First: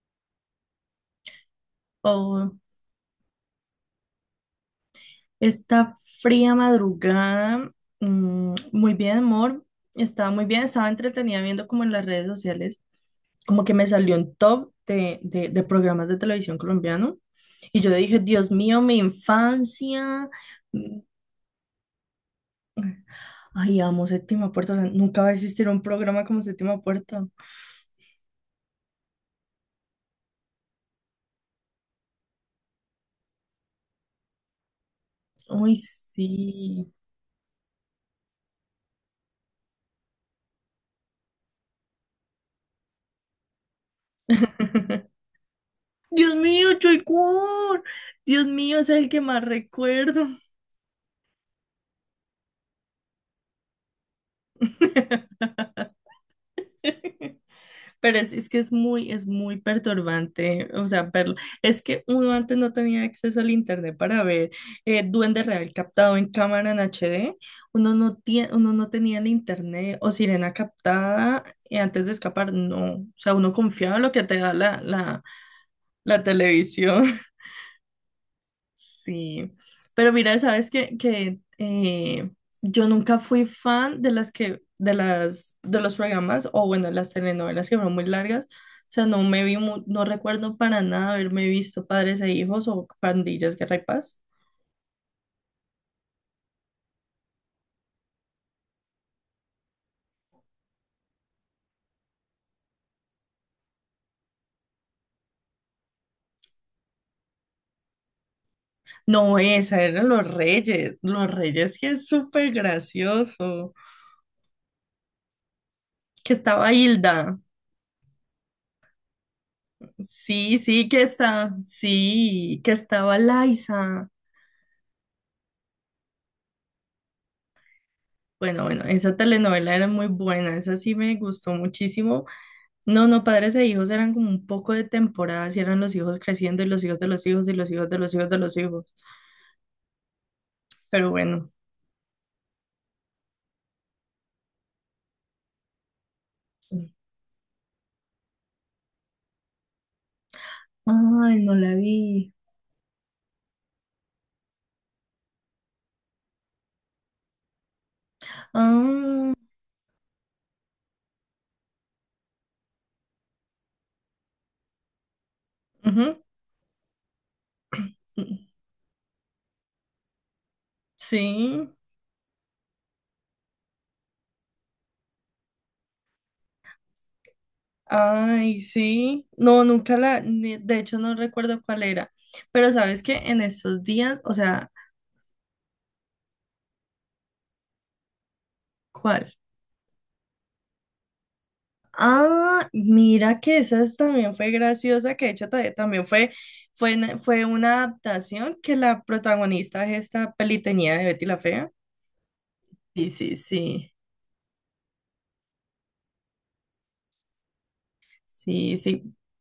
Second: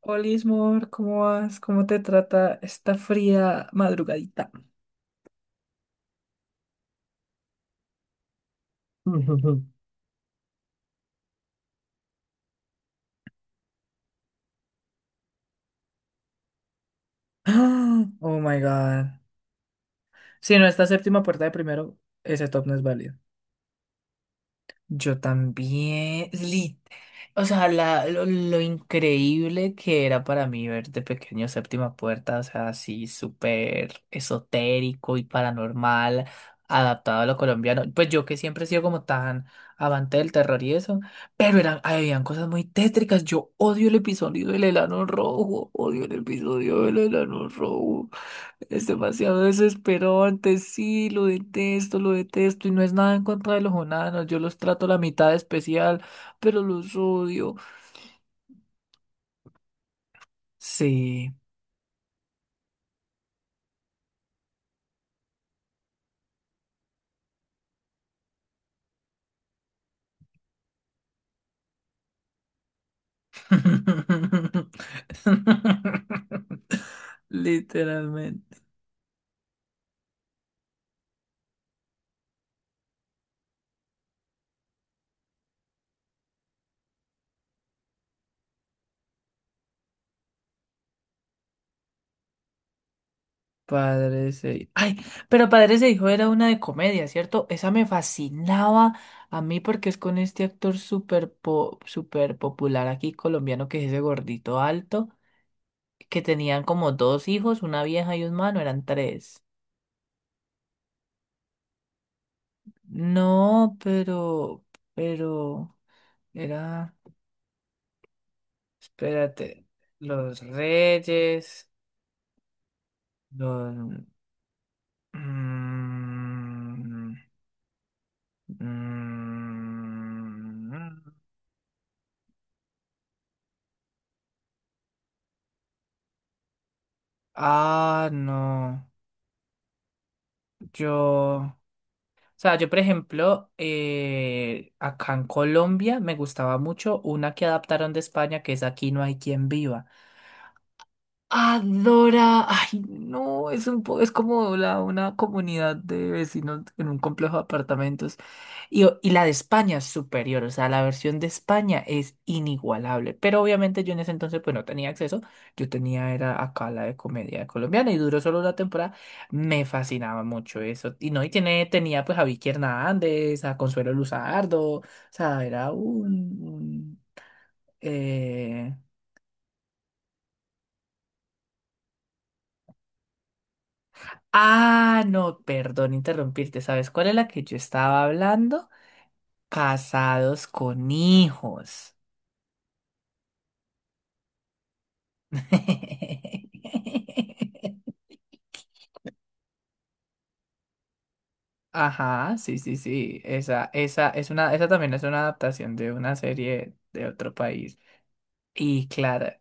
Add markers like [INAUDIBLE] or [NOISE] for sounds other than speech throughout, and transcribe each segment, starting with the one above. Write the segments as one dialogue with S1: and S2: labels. S1: Hola, Ismor, ¿cómo vas? ¿Cómo te trata
S2: Oh,
S1: esta fría madrugadita? [GASPS]
S2: esta fría madrugada, muy bien,
S1: [LAUGHS]
S2: amor. Estaba muy bien, estaba entretenida viendo como en las redes sociales, como que me salió un top de programas de televisión colombiano. Y yo
S1: Ah,
S2: dije,
S1: oh
S2: Dios
S1: my
S2: mío, mi
S1: God.
S2: infancia.
S1: Si no, esta
S2: mm,
S1: séptima puerta de primero, ese top no es válido.
S2: Ay, amo Séptima Puerta. O sea,
S1: Yo
S2: nunca va a existir un programa
S1: también,
S2: como
S1: lit-
S2: Séptima Puerta.
S1: o sea, la, lo, lo increíble que era para mí ver de pequeño Séptima Puerta, o sea, así súper esotérico y
S2: Uy,
S1: paranormal,
S2: sí.
S1: adaptado a lo colombiano. Pues yo que siempre he sido como tan avante del terror y eso, pero habían cosas muy tétricas. Yo odio el episodio del enano
S2: [LAUGHS]
S1: rojo, odio el
S2: Dios mío,
S1: episodio del
S2: Choy
S1: enano
S2: Cuor.
S1: rojo.
S2: Dios mío,
S1: Es
S2: es el que
S1: demasiado
S2: más recuerdo.
S1: desesperante, sí, lo detesto y no es nada en contra de los onanos, yo los trato la mitad de
S2: [LAUGHS]
S1: especial, pero los odio.
S2: Pero es que es muy perturbante, o sea,
S1: Sí.
S2: verlo. Es que uno antes no tenía acceso al internet para ver Duende Real captado en cámara en HD, uno no tenía el internet o sirena captada antes de escapar, no. O sea, uno confiaba en lo que te da la
S1: [LAUGHS]
S2: televisión.
S1: Literalmente.
S2: Sí, pero mira, sabes que, yo nunca fui fan de las que, de las, de los programas, o bueno, las telenovelas que fueron muy largas. O sea, no me vi, no recuerdo para nada haberme visto Padres e Hijos o Pandillas, Guerra y Paz.
S1: Padres ese hijo. Ay, pero padres ese hijo era una de comedia, ¿cierto? Esa me fascinaba a mí porque es con este actor súper popular aquí colombiano que es ese gordito alto. Que tenían como dos hijos, una vieja y un mano, eran
S2: No,
S1: tres.
S2: esa eran Los Reyes, Los Reyes que es súper gracioso.
S1: No, pero,
S2: Que estaba
S1: era,
S2: Hilda,
S1: espérate, los reyes,
S2: sí, que estaba
S1: los...
S2: Liza.
S1: mm,
S2: Bueno, bueno, esa telenovela era muy buena,
S1: mm,
S2: esa sí me gustó muchísimo. No, no, padres e hijos eran como un poco de temporadas y eran los hijos creciendo y los hijos de los hijos y los hijos de
S1: ah,
S2: los hijos de los
S1: no,
S2: hijos. Pero bueno.
S1: yo... o sea, yo, por ejemplo, acá en Colombia me gustaba mucho una que adaptaron de España, que es Aquí no hay quien viva.
S2: Ay, no la vi.
S1: Adora, ay no, es es como una comunidad de vecinos en un complejo de apartamentos. Y, y la de
S2: Ah,
S1: España es superior, o sea, la versión de España es inigualable. Pero obviamente yo en ese entonces pues no tenía acceso, yo tenía
S2: ujú.
S1: era acá la de comedia colombiana y duró solo una temporada. Me fascinaba mucho eso. Y no, y
S2: Sí.
S1: tenía pues a Vicky Hernández, a Consuelo Luzardo, o sea,
S2: Ay,
S1: eh,
S2: sí. No, nunca la, ni- De hecho no recuerdo cuál era. Pero sabes que en estos días, o sea,
S1: ah, no, perdón interrumpirte. ¿Sabes cuál es la que yo estaba hablando?
S2: ¿cuál?
S1: Casados con hijos.
S2: Ah, mira que también fue graciosa, que de hecho también fue una
S1: [LAUGHS]
S2: adaptación que la protagonista de esta peli tenía de Betty la Fea.
S1: Ajá, sí, sí,
S2: Sí,
S1: sí.
S2: sí, sí,
S1: Esa es una, esa también es una adaptación de una serie de otro país.
S2: sí,
S1: Y
S2: sí.
S1: claro,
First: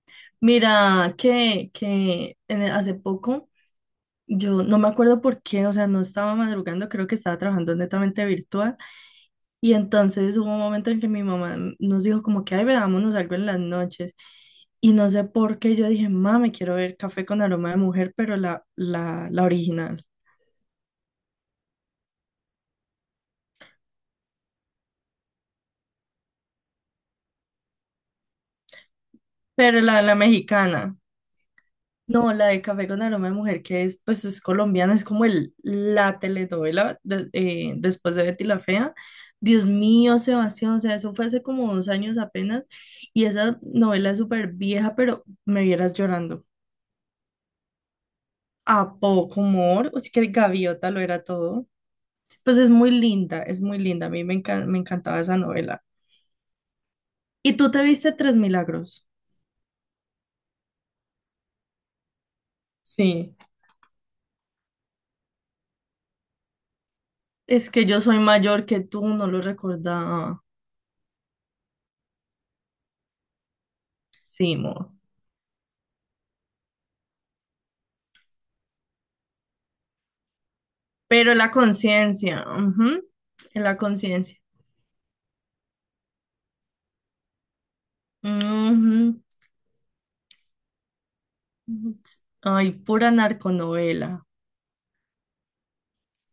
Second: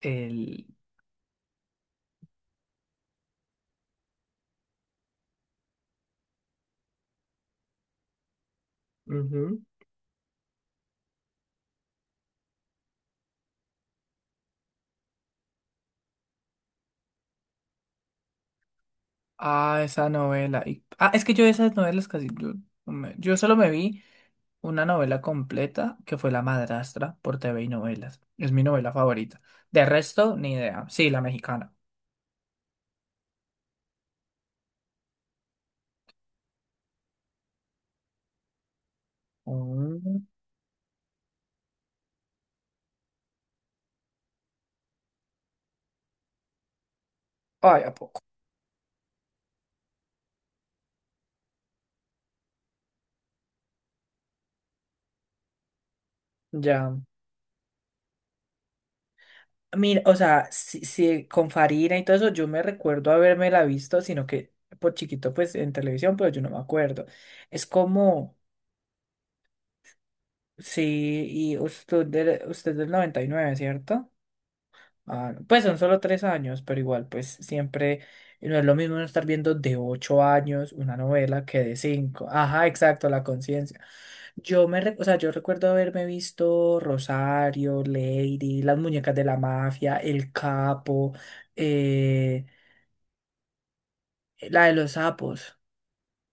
S1: el,
S2: Mira que, hace poco, yo no me acuerdo por qué, o sea, no estaba madrugando, creo que estaba trabajando netamente virtual. Y entonces hubo un momento en que mi mamá nos dijo como que, ay, veámonos algo en las noches. Y no sé por qué yo dije, mami, quiero ver Café con aroma de mujer, pero la
S1: ah,
S2: original.
S1: esa novela. Ah, es que yo esas novelas casi... Yo solo me vi una novela completa que fue La Madrastra por TV y Novelas. Es mi novela favorita.
S2: Pero
S1: De
S2: la
S1: resto, ni idea.
S2: mexicana.
S1: Sí, la mexicana.
S2: No, la de Café con aroma de mujer, que es, pues, es colombiana, es como la telenovela después de Betty la Fea. Dios mío,
S1: Mm,
S2: Sebastián, o sea, eso fue hace como dos años apenas. Y esa novela es súper vieja, pero me vieras llorando.
S1: ay, ¿a poco?
S2: A poco humor, o sea que Gaviota lo era todo. Pues es muy linda, es muy linda. A mí me encantaba esa novela.
S1: Ya.
S2: ¿Y tú te viste Tres Milagros?
S1: Mira, o sea, si con Farina y todo eso, yo me recuerdo
S2: Sí,
S1: haberme la visto, sino que por chiquito, pues en televisión, pero yo no me acuerdo. Es
S2: es que yo soy
S1: como,
S2: mayor que tú, no lo recordaba.
S1: sí, y usted del noventa y nueve, ¿cierto?
S2: Sí, amor.
S1: Ah, no, pues son solo tres años, pero igual, pues siempre no es lo mismo uno estar viendo de ocho años una
S2: Pero en
S1: novela
S2: la
S1: que de cinco.
S2: conciencia,
S1: Ajá,
S2: ujú,
S1: exacto, la
S2: en la
S1: conciencia.
S2: conciencia.
S1: O sea, yo recuerdo haberme visto Rosario, Lady, Las muñecas
S2: Ujú,
S1: de la mafia, El Capo,
S2: ujú.
S1: eh,
S2: Ay, pura narconovela.
S1: la de los sapos.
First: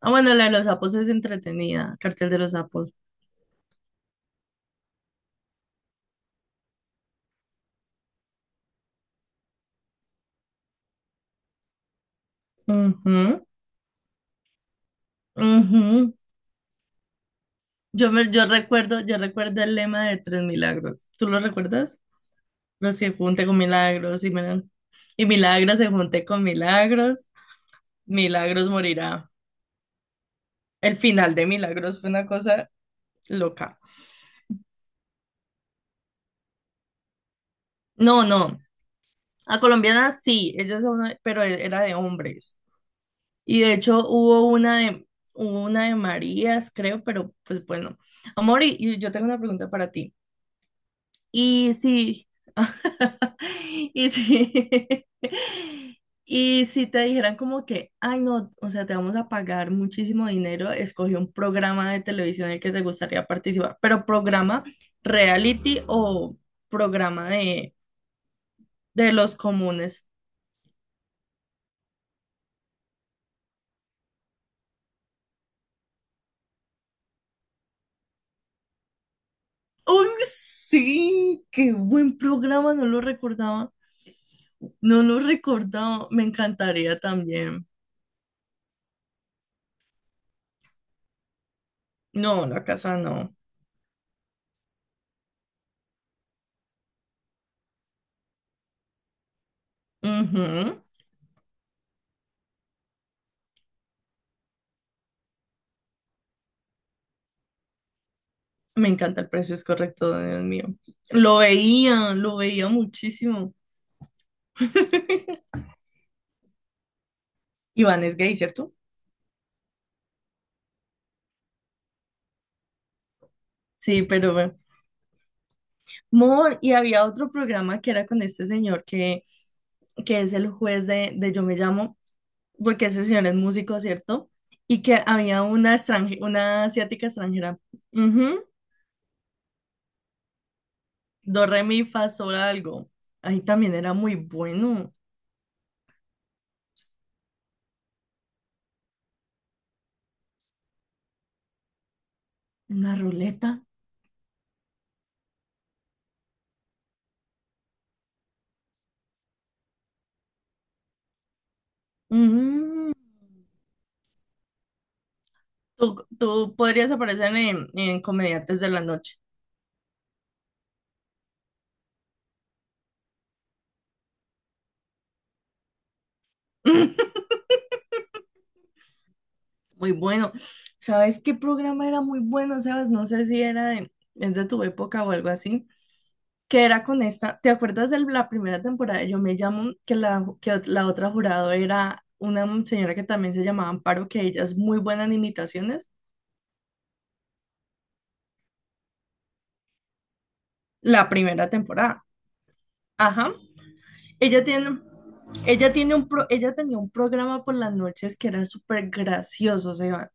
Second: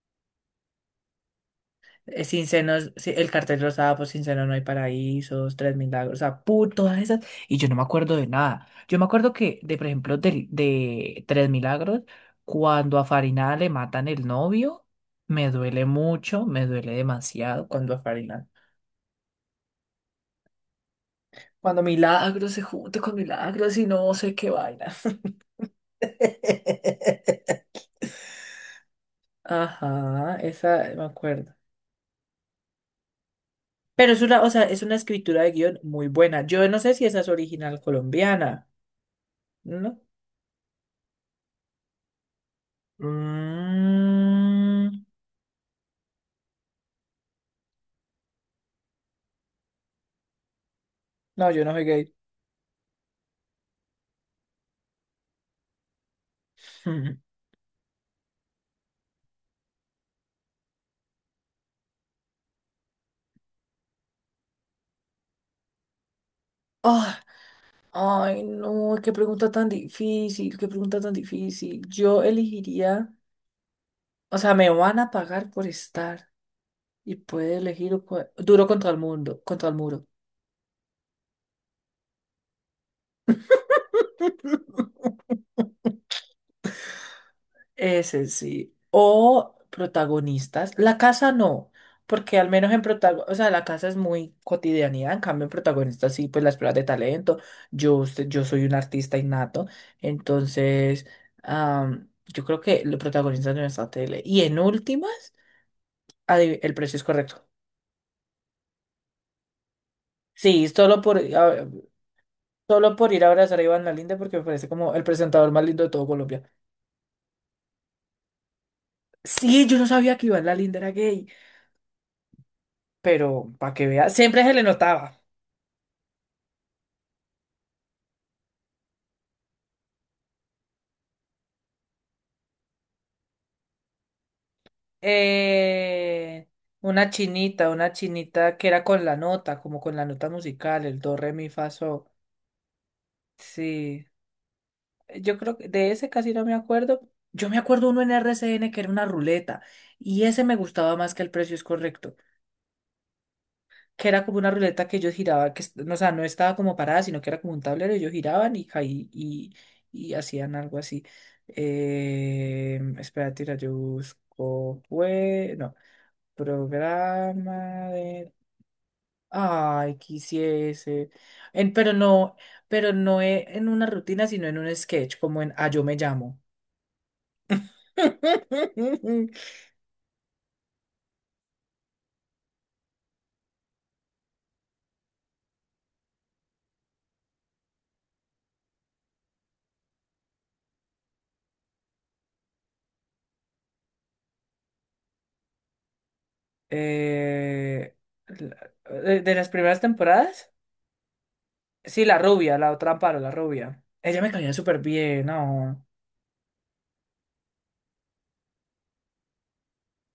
S2: Ah, bueno, la de los sapos es entretenida, Cartel de
S1: Sin
S2: los
S1: senos,
S2: sapos.
S1: sí, el cartel rosado, pues sin senos no hay paraísos, tres milagros, o sea, todas esas. Y yo no me acuerdo de nada. Yo me acuerdo que, de por ejemplo, tres milagros, cuando a
S2: Ujú,
S1: Farina le matan el novio, me duele
S2: ujú.
S1: mucho, me duele demasiado cuando a Farina
S2: Yo recuerdo el lema de Tres Milagros. ¿Tú lo
S1: cuando
S2: recuerdas?
S1: Milagros se
S2: Los
S1: junte
S2: se
S1: con
S2: junte con
S1: Milagros y no
S2: milagros y,
S1: sé qué
S2: mira-
S1: vaina.
S2: Y milagros se junte con milagros,
S1: [LAUGHS]
S2: milagros morirá.
S1: Ajá, esa
S2: El
S1: me
S2: final de
S1: acuerdo.
S2: Milagros fue una cosa loca.
S1: Pero es una, o sea, es una escritura de guión muy buena. Yo no sé si esa es original
S2: No, no.
S1: colombiana.
S2: A
S1: No.
S2: colombianas sí, pero era de hombres. Y de hecho
S1: Mm,
S2: hubo una de Marías, creo, pero pues bueno. Amor, y yo tengo una pregunta para ti.
S1: no, yo no
S2: Y
S1: soy gay.
S2: sí, [LAUGHS] y sí, [LAUGHS] y si te
S1: [LAUGHS]
S2: dijeran como que, ay no, o sea, te vamos a pagar muchísimo dinero, escoge un programa de televisión en el que te gustaría participar, pero programa reality o programa
S1: Ah, ay, no, qué
S2: de los
S1: pregunta tan
S2: comunes.
S1: difícil, qué pregunta tan difícil. Yo elegiría, o sea, me van a pagar por estar y puede elegir duro contra el mundo, contra el muro.
S2: ¡Uy, sí! ¡Qué buen programa! No lo recordaba, no
S1: [LAUGHS]
S2: lo recordaba, me encantaría también.
S1: Ese sí. O protagonistas. La casa no,
S2: No,
S1: porque al
S2: la
S1: menos en
S2: casa
S1: protagonistas, o
S2: no.
S1: sea, la casa es muy cotidianidad, en cambio en protagonistas sí, pues las pruebas de talento. Yo soy un artista innato,
S2: Ujú.
S1: entonces yo creo que los protagonistas de nuestra tele. Y en últimas, el precio es correcto.
S2: Me encanta el precio es correcto, Dios mío.
S1: Sí,
S2: Lo veía
S1: solo por ir a
S2: muchísimo.
S1: abrazar a Iván Lalinda porque me parece como el
S2: [LAUGHS]
S1: presentador más lindo de todo Colombia.
S2: Iván es gay, ¿cierto?
S1: Sí, yo no sabía que Iván Lalinda era gay, pero para que
S2: Sí,
S1: veas,
S2: pero
S1: siempre se
S2: bueno.
S1: le notaba.
S2: Mor, y había otro programa que era con este señor que es el juez de Yo Me Llamo, porque ese señor es músico, ¿cierto? Y que había
S1: Eh,
S2: una asiática extranjera.
S1: una
S2: Ujú.
S1: chinita que era con la nota, como con la nota musical, el do, re,
S2: Do,
S1: mi,
S2: re,
S1: fa,
S2: mi,
S1: sol.
S2: fa, sol, algo. Ahí también era
S1: Sí,
S2: muy bueno.
S1: yo creo que de ese casi no me acuerdo. Yo me acuerdo uno en R C N que era una ruleta y ese me gustaba más que el precio es correcto,
S2: Una ruleta.
S1: que era como una ruleta que ellos giraban, no, o sea, no estaba como parada, sino que era como un tablero, ellos giraban y y hacían algo así.
S2: Ujú.
S1: Espera, tira, yo busco, pues, no.
S2: Tú podrías aparecer
S1: Programa,
S2: en Comediantes de la Noche.
S1: ay, quisiese. Pero no, pero no e- en una rutina, sino en un sketch, como en ah, yo me llamo.
S2: [LAUGHS]
S1: [LAUGHS]
S2: Muy bueno. ¿Sabes qué programa era muy bueno, Sebas? No sé si era de, es de tu época o algo así. Que era con esta, ¿te acuerdas de la primera temporada de Yo me llamo, que la otra jurado era una señora que también se llamaba Amparo, que ella es muy buena en imitaciones?
S1: Eh, la- de las primeras temporadas.
S2: La primera
S1: Sí,
S2: temporada.
S1: la rubia, la otra Amparo, la
S2: Ajá.
S1: rubia. Ella me
S2: Ella
S1: caía súper
S2: tiene,
S1: bien, no.
S2: Ella tenía un programa por las noches que era súper gracioso, Sebas.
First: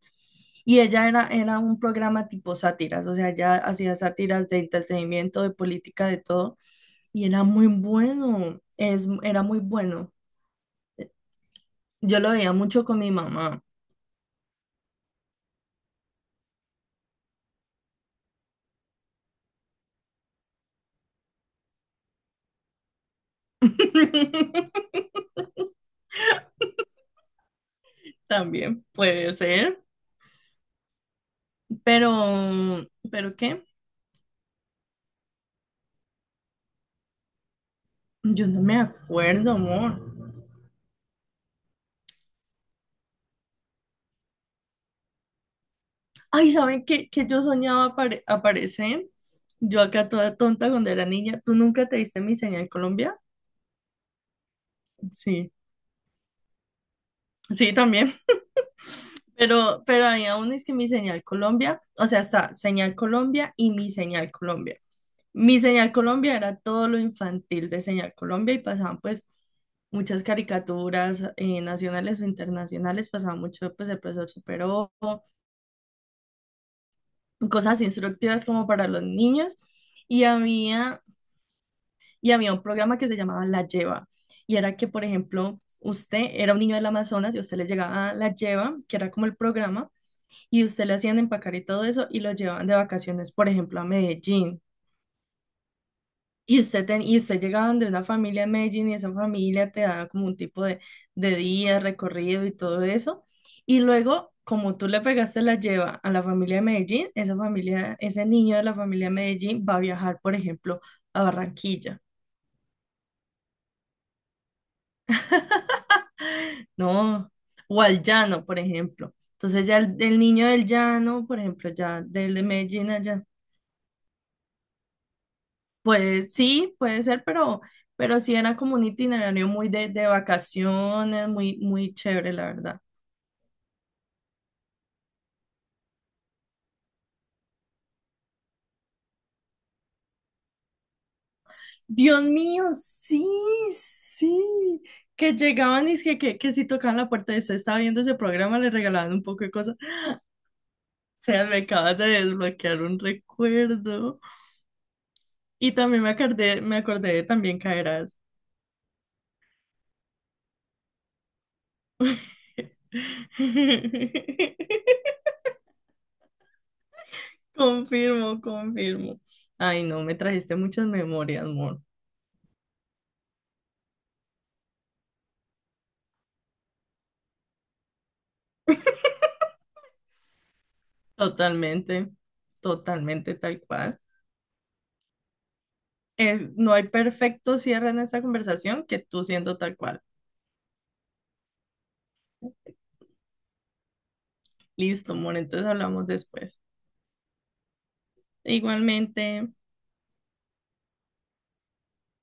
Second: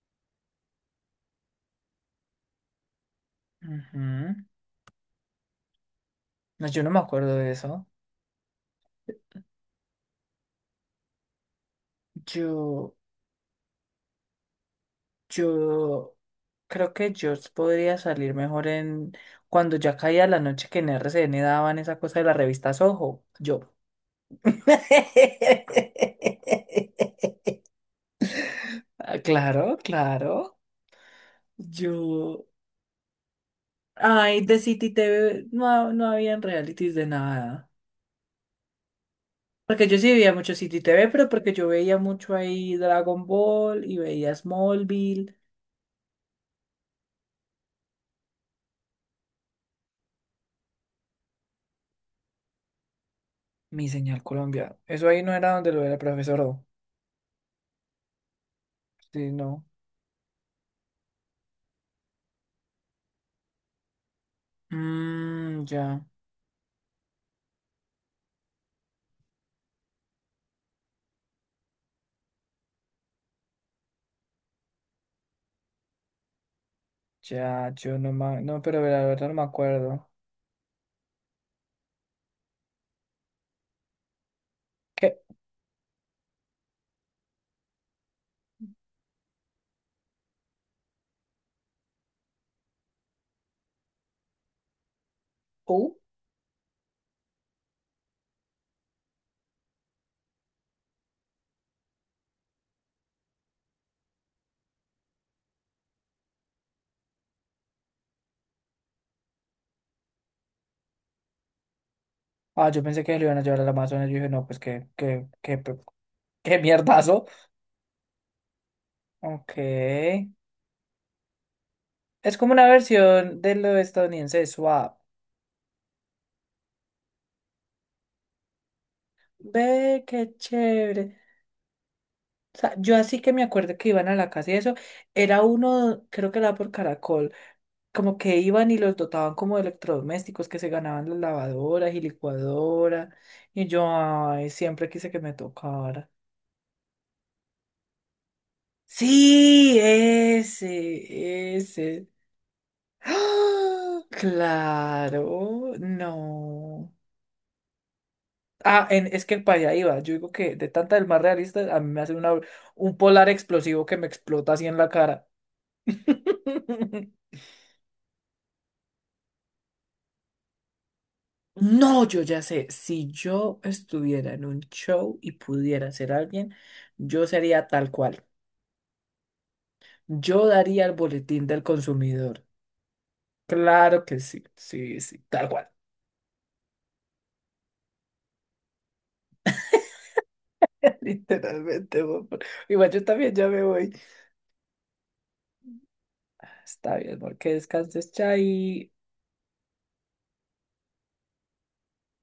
S2: Y era un programa tipo sátiras, o sea, ella hacía
S1: Ujú.
S2: sátiras de entretenimiento, de política, de todo.
S1: No, yo no me
S2: Y
S1: acuerdo
S2: era
S1: de
S2: muy
S1: eso.
S2: bueno, era muy bueno. Yo lo veía mucho
S1: Yo,
S2: con mi mamá.
S1: yo creo que yo podría salir mejor en cuando ya caía la noche que en R C N daban esa cosa de la revista Soho. Yo.
S2: [LAUGHS]
S1: [LAUGHS]
S2: También
S1: Ah,
S2: puede
S1: claro,
S2: ser,
S1: claro. Yo.
S2: pero, ¿pero qué?
S1: Ay, de City TV no, no habían realities de nada.
S2: Yo no me acuerdo,
S1: Porque yo
S2: amor.
S1: sí veía mucho City TV, pero porque yo veía mucho ahí Dragon Ball y veía Smallville.
S2: Ay, ¿saben qué, yo soñaba aparecer? Yo acá toda tonta cuando era niña. ¿Tú nunca te diste mi señal Colombia?
S1: Mi señal Colombia. Eso ahí no
S2: Sí,
S1: era donde lo era el profesor. O.
S2: sí, también.
S1: Sí, no.
S2: Pero había aún es que mi señal Colombia, o sea, está señal Colombia y mi señal Colombia. Mi
S1: Mmm,
S2: señal
S1: ya.
S2: Colombia era todo lo infantil de señal Colombia y pasaban pues muchas caricaturas nacionales o internacionales, pasaba mucho pues el profesor Superó,
S1: Ya,
S2: cosas
S1: yo no me.
S2: instructivas
S1: No,
S2: como
S1: pero
S2: para los
S1: la verdad no me
S2: niños.
S1: acuerdo.
S2: Y había y había un programa que se llamaba La Lleva. Y era que, por
S1: ¿Qué?
S2: ejemplo, usted era un niño del Amazonas y usted le llegaba a La Lleva, que era como el programa, y usted le hacían empacar y todo eso y lo llevaban de vacaciones, por ejemplo, a Medellín.
S1: ¿Uh?
S2: Y y usted llegaba de una familia en Medellín y esa familia te daba como un tipo de día, recorrido y todo eso. Y luego, como tú le pegaste la lleva a la familia de Medellín, esa familia, ese niño de la familia de Medellín va a viajar, por ejemplo, a Barranquilla.
S1: Ah, yo pensé que lo iban a llevar al Amazonas. Yo dije, no, pues qué mierdazo.
S2: ¿No? O al llano, por ejemplo.
S1: Ok.
S2: Entonces ya el niño del llano, por ejemplo, ya del
S1: Es
S2: de
S1: como una
S2: Medellín allá,
S1: versión de lo estadounidense de Swap.
S2: pues sí, puede ser, pero sí era como un itinerario muy
S1: Ve,
S2: de
S1: qué chévere.
S2: vacaciones, muy, muy chévere, la
S1: O sea,
S2: verdad.
S1: yo así que me acuerdo que iban a la casa y eso. Era uno, creo que era por Caracol. Como que iban y los dotaban como de electrodomésticos que se ganaban las lavadoras y
S2: Dios mío,
S1: licuadoras.
S2: sí,
S1: Y yo, ay,
S2: sí.
S1: siempre quise que me
S2: Que llegaban y es
S1: tocara.
S2: que si tocaban la puerta y usted estaba viendo ese programa, le regalaban un poco de cosas.
S1: Sí,
S2: O sea, me acabas
S1: ese.
S2: de desbloquear un
S1: ¡Ah!
S2: recuerdo. Y
S1: Claro,
S2: también me
S1: no.
S2: acordé de también caerás.
S1: Ah, es que para allá iba. Yo digo que de tanta del más realista, a mí me hace un polar explosivo que me explota así en la
S2: [LAUGHS]
S1: cara. [LAUGHS]
S2: Confirmo, confirmo. Ay, no, me trajiste muchas memorias, amor.
S1: No, yo ya sé, si yo estuviera en un show y pudiera ser alguien, yo sería tal cual. Yo daría el boletín del
S2: Totalmente,
S1: consumidor.
S2: totalmente tal cual.
S1: Claro que sí, sí, sí, tal cual.
S2: Es- no hay perfecto cierre en esta conversación que tú siendo tal cual.
S1: [LAUGHS] Literalmente, amor. Igual yo también ya me voy.
S2: Listo, amor, entonces hablamos después.
S1: Está bien, amor, que descanses, chai.
S2: Igualmente.